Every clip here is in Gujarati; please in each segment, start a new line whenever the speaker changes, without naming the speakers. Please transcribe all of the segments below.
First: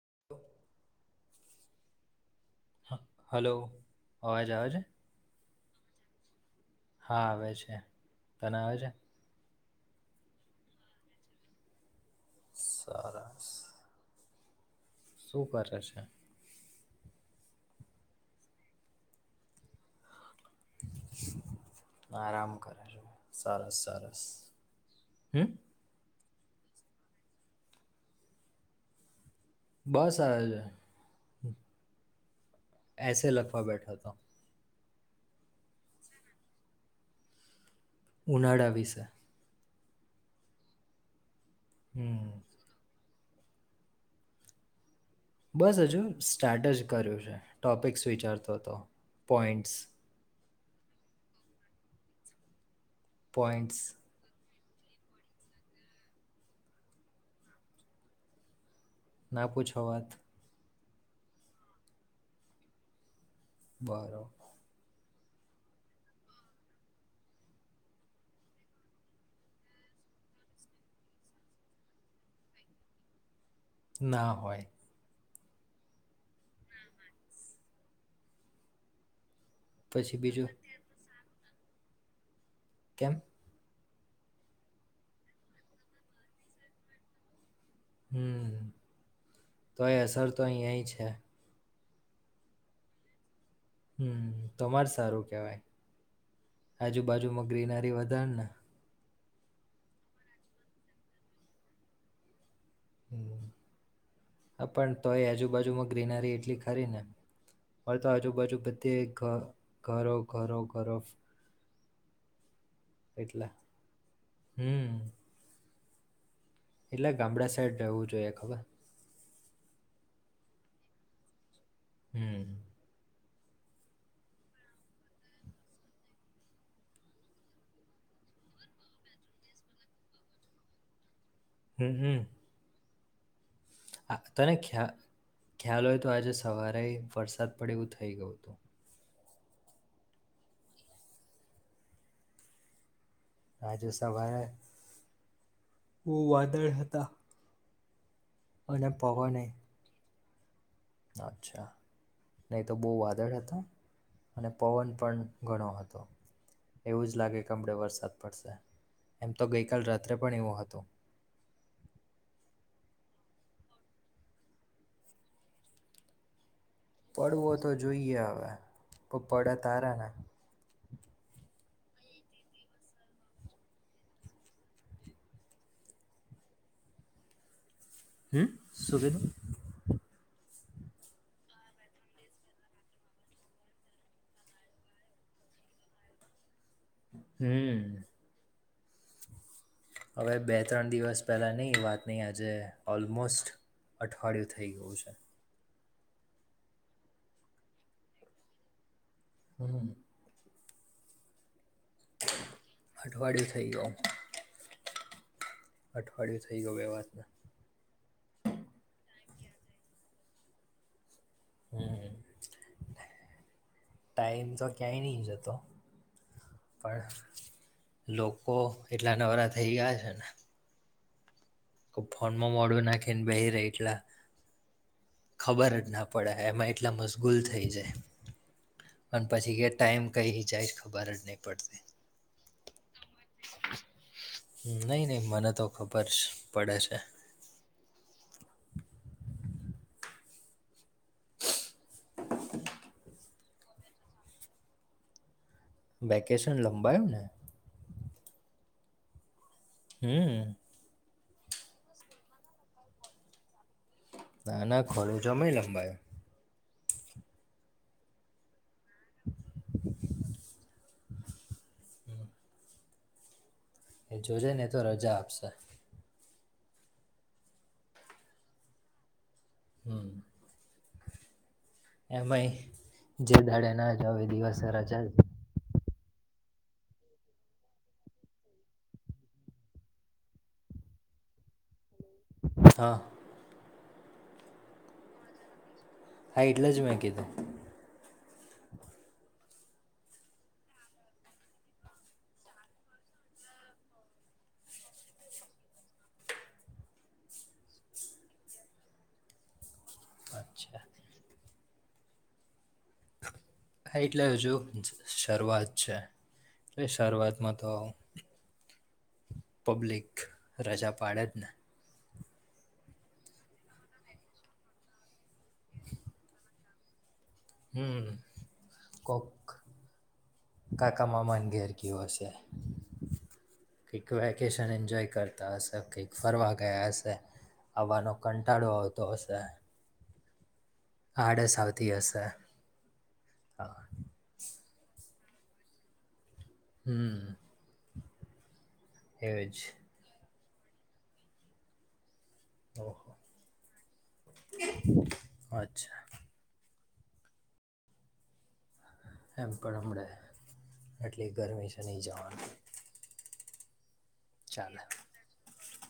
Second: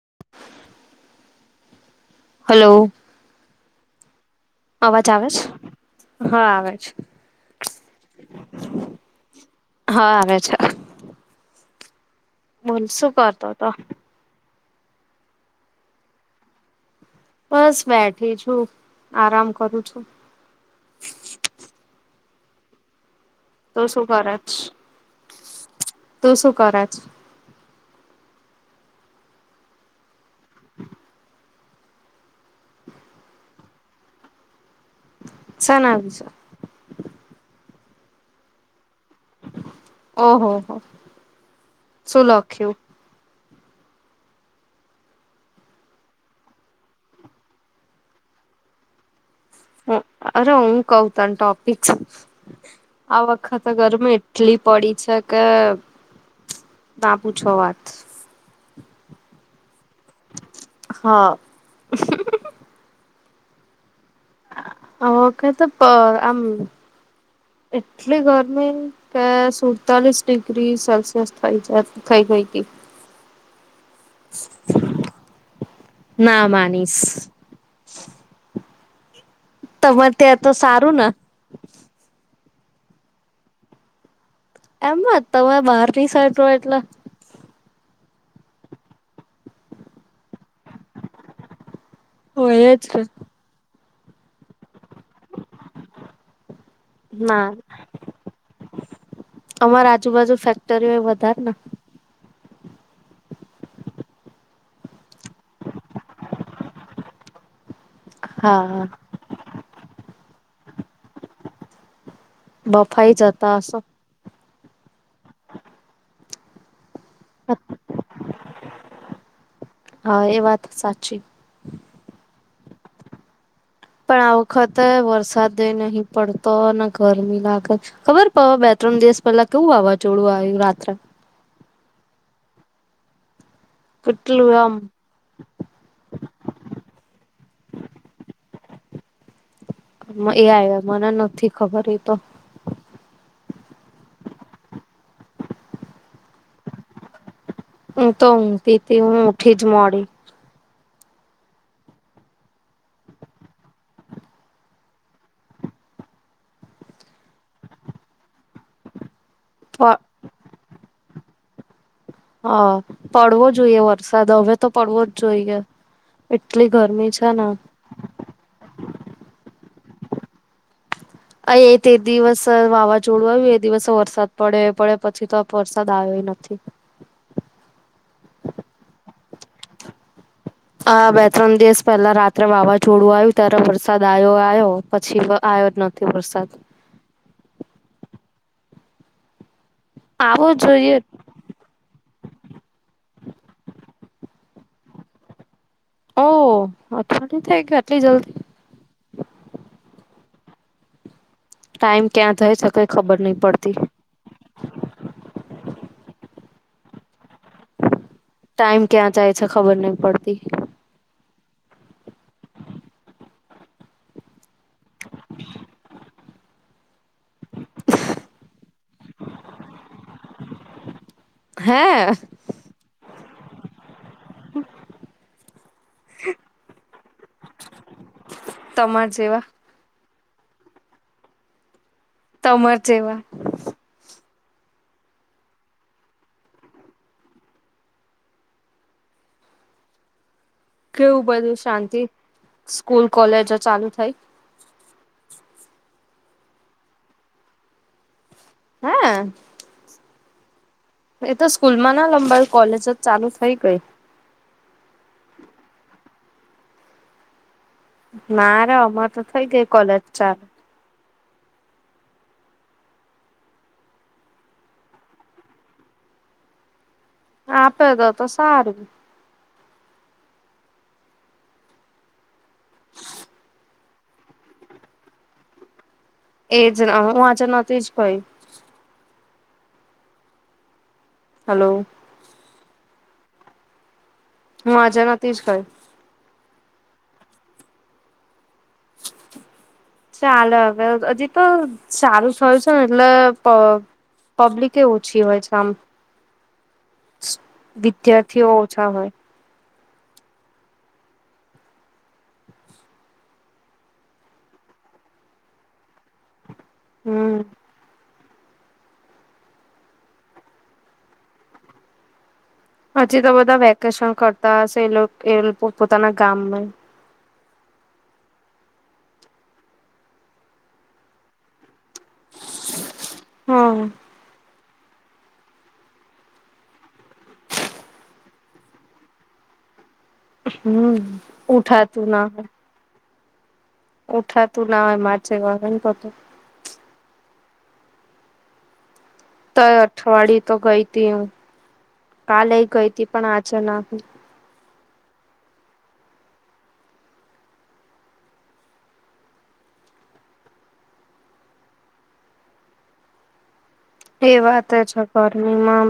[inaudible]
હલો,
હલો અવાજ આવે છે
અવાજ આવે છે? હા આવે. છે
હા આવે છે. તને આવે છે?
હા આવે છે. બોલ, શું
સરસ
કરતો હતો?
શું કરે છે?
બસ બેઠી છું. આરામ કરું છું.
આરામ કરે છે. સરસ
તું શું
સરસ,
કરે છ
હમ્મ.
તું શુ કર છ?
બસ [unintelligible] એસે લખવા બેઠા તો.
શેના વિશે?
ઉનાળા વિશે.
ઓહ હો હો. શું
હમ
લખ્યું?
બસ હજુ સ્ટાર્ટ જ કર્યું છે. ટોપિકસ વિચારતો હતો. પોઈન્ટસ.
અરે હું કહું તને ટોપિક્સ. આ વખત
પોઈન્ટ્સ
ગરમ એટલી પડી છે કે ના પૂછો વાત.
ના પૂછો વાત
હા.
બરો
ઓકે તો આમ એટલી ગરમી કે સુડતાલીસ ડિગ્રી સેલ્સિયસ થઈ જાય થઈ ગઈતી.
ના હોય.
ના માનીશ. તમારે
પછી
ત્યાં
બીજું
તો સારું ન? [inaudible]
કેમ?
એમજ તમે બહાર ની સાઈટ એટલે
હમ્મ, તોયે અસર તો અહીયાય છે.
ઓ એ જ છ.
હમ્મ, તમાર સ સારું કહેવાય, આજુબાજુમાં ગ્રીનરી વધારને
અમાર આજુબાજુ ફેક્ટરીઓ એ વધાર ને
હા પન તો એ આજુબાજુમાં ગ્રીનરી એટલી ખારી ને હય તો આજુબાજુ
હા
બધી ઘરો ઘરો ઘરો
બફાાઈ જતા હશો?
હમ્મ. એટલે ગામડા સાઈડ રહેવું જોઈએ ખબર.
હા એ વાત સાચી.
હમ્મ.
પણ આ વખતે વરસાદ નહી પડતો ને ગરમી લાગત ખબર પડ બે ત્રણ દિવસ પહેલા કેવું વાવાઝોડું આવ્યું રાત્રે.
હમ્મ હમ્મ. આ
કેટલું
તને
આમ
ખ્યા ખ્યાલ હોય તો આજે સવારે વરસાદ પડે એવું થઈ ગયું હતું.
એ આવ્યા મને નથી ખબર એતો.
આજે સવારે બહુ વાદળ હતા.
હું તો ઊઘટી
અને
ટી હું
પવને
ઊઠી જ મોડી.
અચ્છા નહી તો બહુ વાદળ હતા અને પવન પણ ઘણો હતો એવું જ લાગે કે આપડ વરસાદ પડશે. એમ તો ગઈ કલ
હ
રાત્રે પણ એવો હતું.
હા પડવો જોઈએ વરસાદ હવે તો પડવો જ જોઈએ. એટલી ગરમી છે ને
પડવો તો જોઈએ હવે પર પડે તારા ના
અ એ તે દિવસ વાવાઝોડું આવ્યું એ દિવસ વરસાદ પડે એ પડે પછી તો વરસાદ આવ્યો નથી.
હમ્મ શુ થયેલુ?
હ બે ત્રણ દિવસ પહેલા રાત્રે વાવાઝોડું આવ્યું ત્યારે વરસાદ આવ્યો આવ્યો. પછી આવ્યો જ નથી વરસાદ.
હમ્મ. હવે
આવો
બે ત્રણ
જોઈએ
દિવસ પહેલા ની વાત અહીં આજે ઓલમોસ્ટ અઠવાડિયું થઈ ગયું છે.
ઓ અઠવાડી થઈ ગ આટલી જલ્દી.
હમ્મ.
ટાઈમ ક્યાં થાય છે કઈ ખબર નઇ
અઠવાડિયું થઈ
પડતી.
ગયું અઠવાડિયું થઇ ગયું બે વાતમાં
ટાઈમ ક્યાં જાય છે ખબર નહ પડતી.
હમ્મ. ટાઈમ તો ક્યાંય નહીં જતો. પણ લોકો એટલા નવરા થઈ ગયા છે ને.
હે
ફોનમાં મોડું નાખીને બેહી રે એટલા. ખબર જ ના પડે એમાં એટલા મશગૂલ થઈ જાય.
તમાર
અને
જેવા
પછી કે ટાઈમ ટાઈમ કઈ રી જાય ખબર ન પડટી.
તમર જેવા.
નઈ નઇ મને તો ખબર જ પડે છે.
કેવું બધું શાંતિ સ્કૂલ કોલેજો ચાલુ થઈ.
વેકેશન લંબાયું ને.
હા.
હમ્મ.
એ તો સ્કૂલ માં ના લંબાઈ કોલેજ જ ચાલુ થઈ ગઈ.
ના ના ખોડું જ [unintelligible] લંબાયો.
ના રા આમાં તો થઇ ગઈ કોલેજ ચા
એ જોજે ને તો રજા આપશે.
આપે તો તો સારું.
હા. [unintelligible] જે [unintelligible] તો હવે દિવસે રાજા
એ જ ના હુ હું આજ નથી જ ભાઈ. હલો.
હા.
હું આજે નાથ [unintelligible]
હા એટલે જ મેં કીધું.
ચાલે હવે હજી તો સારું થયું છે ને એટલે પા પબ્લિક એ ઓછી હોય છે. આમ વિદ્યાર્થીઓ ઓછા હોય.
અચ્છા. હા એટલે હજુ શરૂઆત છે. એ
હમ
શરૂઆતમાં તો પબ્લિક રજા પાડે જ ને.
હજી તો બધા વેકેશન કરતા હશે એ લો એલ પોતાના ગામમાં યે.
હમ્મ કોક કાકા મામા ને ઘેરે. કેવાસે
હમ
એક વેકેશન એન્જોય કરતા હશે કંઈક ફરવા ગયા હશે આવવાનો કંટાળો આવતો હશે.
હમ્મ
આડસ આવતી
ઉઠાતું
હશે
ના હોય.
હા
ઉઠાતું ના હોય માં [unintelligible] પાટે.
હમ્મ.
તો અઠવાડિય તો ગઈ તી હું. કાલે ગઈ તી
ઓહો
પણ આજે નહીં.
અચ્છા. એમ પણ એમણે એટલે ગરમી છે ની જવાનું.
તે વાત
ચાલે
છે [unintelligible] મામા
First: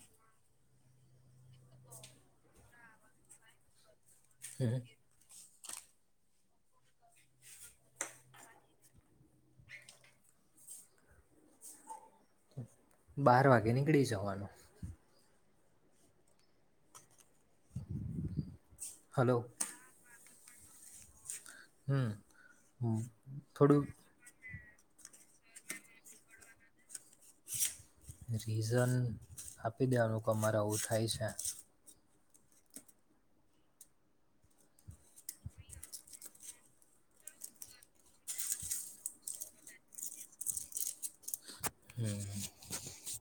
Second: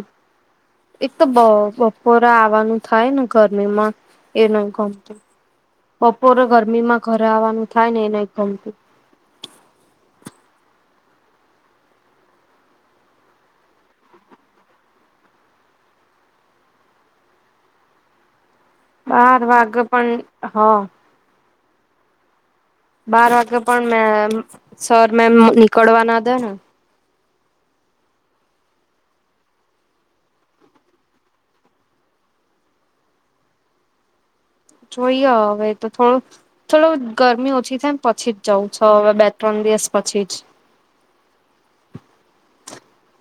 એક તો બા બપોરા આવવાનું થાય ને ગરમી માં. એનો
હમ
[unintelligible] બપોરે ગરમીમાં ઘરે આવવાનું થાય ને એ નઈ ગમતું
બાર વાગે નીકળી જવાનું. હલો
બાર વાગે પણ હા.
હમ્મ.
બાર વાગે પણ મેમ સર મેમ નીકળવા ના દે ને
રીઝન આપી દેવાનું કે મારે આવું થાય છે.
જોઈએ હવે તો થોડુંક થોડું ગરમી ઓછી થાય ન પછી જ જવું છ, હવે બે ત્રણ દિવસ પછી જ
હમ્મ.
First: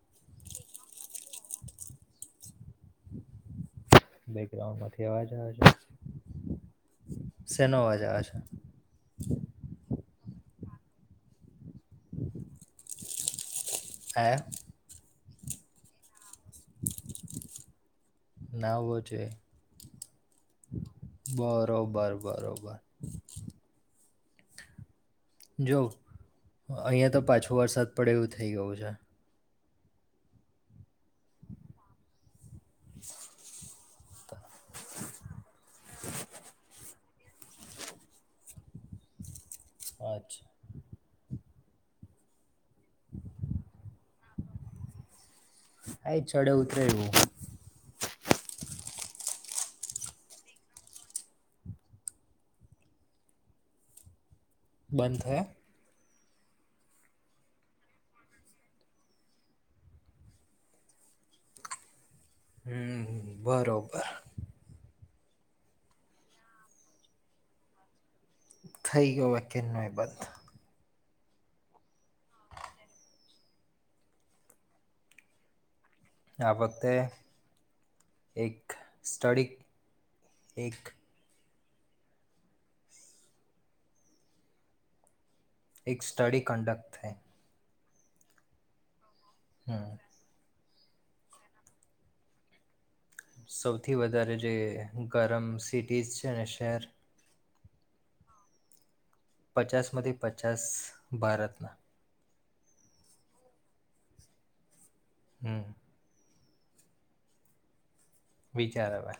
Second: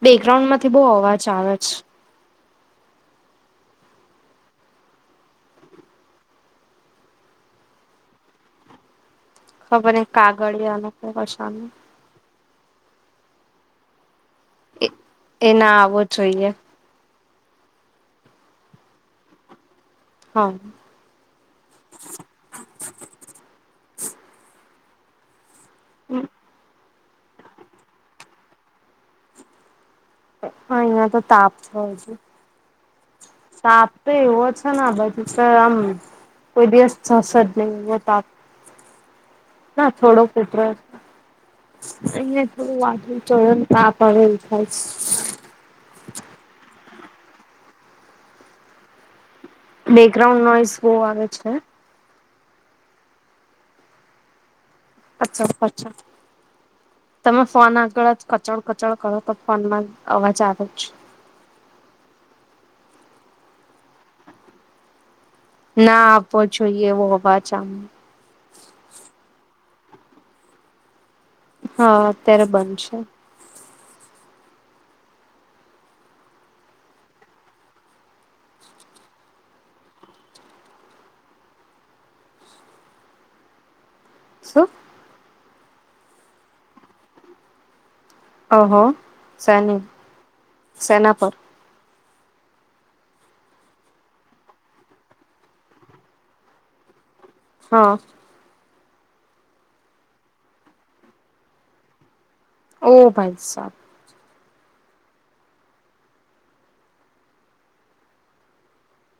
બેકગ્રાઉન્ડ માંથી બઉ અવાજ આવે છ.
બેકગ્રાઉન્ડ માંથી અવાજ આવે છે? શેનો અવાજ આવે છે?
ખબર નઈ કાગળિયાનો અવાજ આવ
આયા
એ એ ના આવવો જોઈએ.
ના આવવો જોઈએ
હા
બરોબર બરોબર. જો અહીંયા તો પાછો વરસાદ પડે એવું થઈ ગયું છે.
અહં અહીંયા તો તાપ થ છે હજી.
[inaudible]
તાપ તો એવો છે ને ભ સર આમ, કોઈ દિવસ થશે જ નહી એવો તાપ. ના થોડો. [unintelligible]
અચ્છા
અહીને થોડું વાંધું ચ એ ના પડેલ થાય.
[unintelligible] ત્રેવું. [unintelligible]
બેકગ્રાઉન્ડ નોઈસ બહુ આવે છે.
બંધ
અચ્છા
થયા
અચ્છા. તમે ફોન આગળ જ કચડ કચોડ કરો તો ફોનમાં અવાજ આવે.
હમ બરોબર.
ના આપો જોઈ એવો પાછા.
થઈ ગયો કે ન એ બંધ.
હા અત્યારે બંધ શે.
આ વતે, એક સ્ટડી એક
શું?
એક સ્ટડી કંડક્ટ થાય.
ઓ હો. શેની?
હમ
શેના પર?
સૌથી વધારે જે ગરમ સિટીશ છે ને શહેર.
હા.
પચાસ માથી પચાસ ભારતના.
ઓ ભાઈ સાબ.
હમ. વીચાર હવે.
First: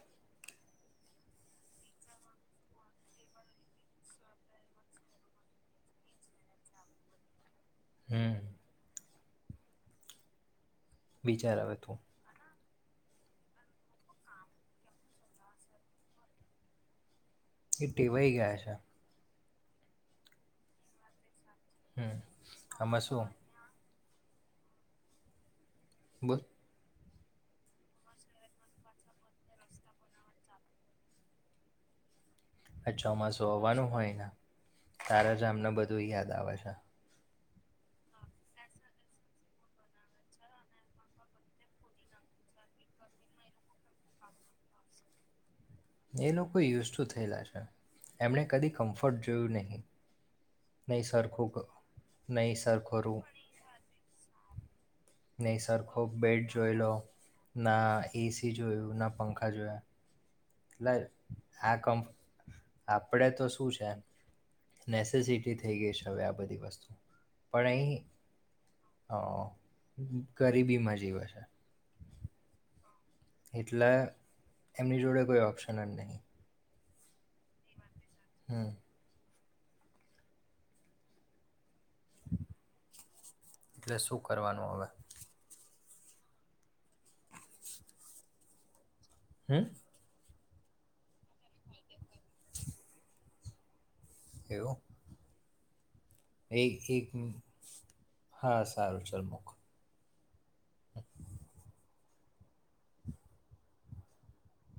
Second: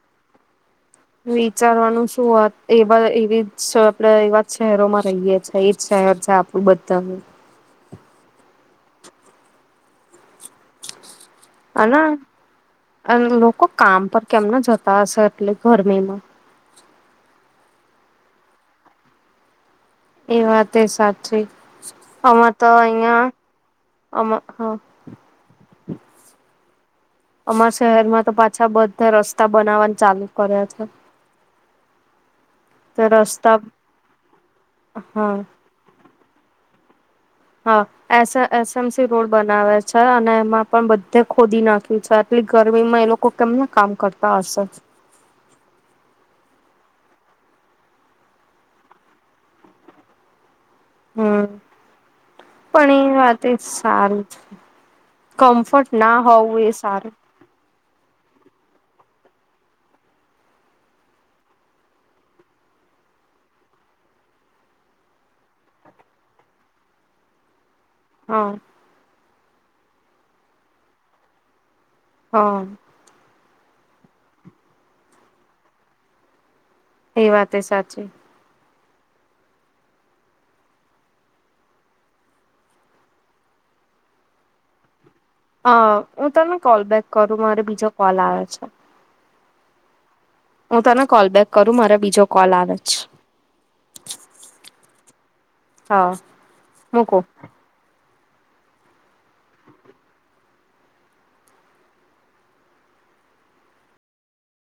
વિચારવાનું શુંત એવા એવી જ આપડે એવા જ શહેરોમાં રહીએ છે. છીએ એજ શહેર છે આપણું બધાનું.
હમ. બીચાર આવે તું.
અને અને લોકો કામ પર કેમના જતા હશે, એટલે ગરમીમાં.
એ ટેવાઈ ગયા છે.
એ વાતે સાચી.
હમ
અમે તો
આમાં
એયા
શું
આમાં હા.
[unintelligible]
અમારા શહેરમાં તો પાછા બધા રસ્તા બનાવવાની ચાલુ કર્યા છે.
આ
તો
ચોમાસું
રસ્તા
આવવાનું હોય ને
હા
તારા જામને બધું યાદ [unintelligible]
હા એ એસ એમ સી રોડ બનાવે છે. અને એમાં પણ બધે ખોદી નાખ્યું છે. આટલી ગરમીમાં એ લોકો કેમને કામ કરતા હશે.
એ લોકો યુઝુ તુ થયેલા છે. એમણે કદી કમ્ફર્ટ જોયું નહીં. નહી
હમ
સરખું નહીં
પણ
સરખું.
એ
[unintelligible]
વાત એ સારું છે.
નહી સર ખૂબ બેટ જોઈ લો ના. એસી જોયો ના પંખા જોયા. એટલે આ કમ આપડે તો શું છે નેસેસિટી થઈ ગઈ છે હવે આ બધી વસ્તુ. પણ આહી
હા
હ [inaudible] ગરીબીમાં જીવે છે.
હમ.
એટલે એમની જોડે કોઈ ઓપ્શન જ નહીિ.
એ વાતે સાચી.
એટલે શું કરવાનું હવે.
હ હું તને કોલબેક કરું મારે બીજો કોલ આવે છે.
હમ.
હું તને કોલ બેેક કરું મારા બ. જો કોલ આવે છે.
એવું.
હા
એ એક
મૂકો.
હા સારું ચાલ મુક. હ [inaudible]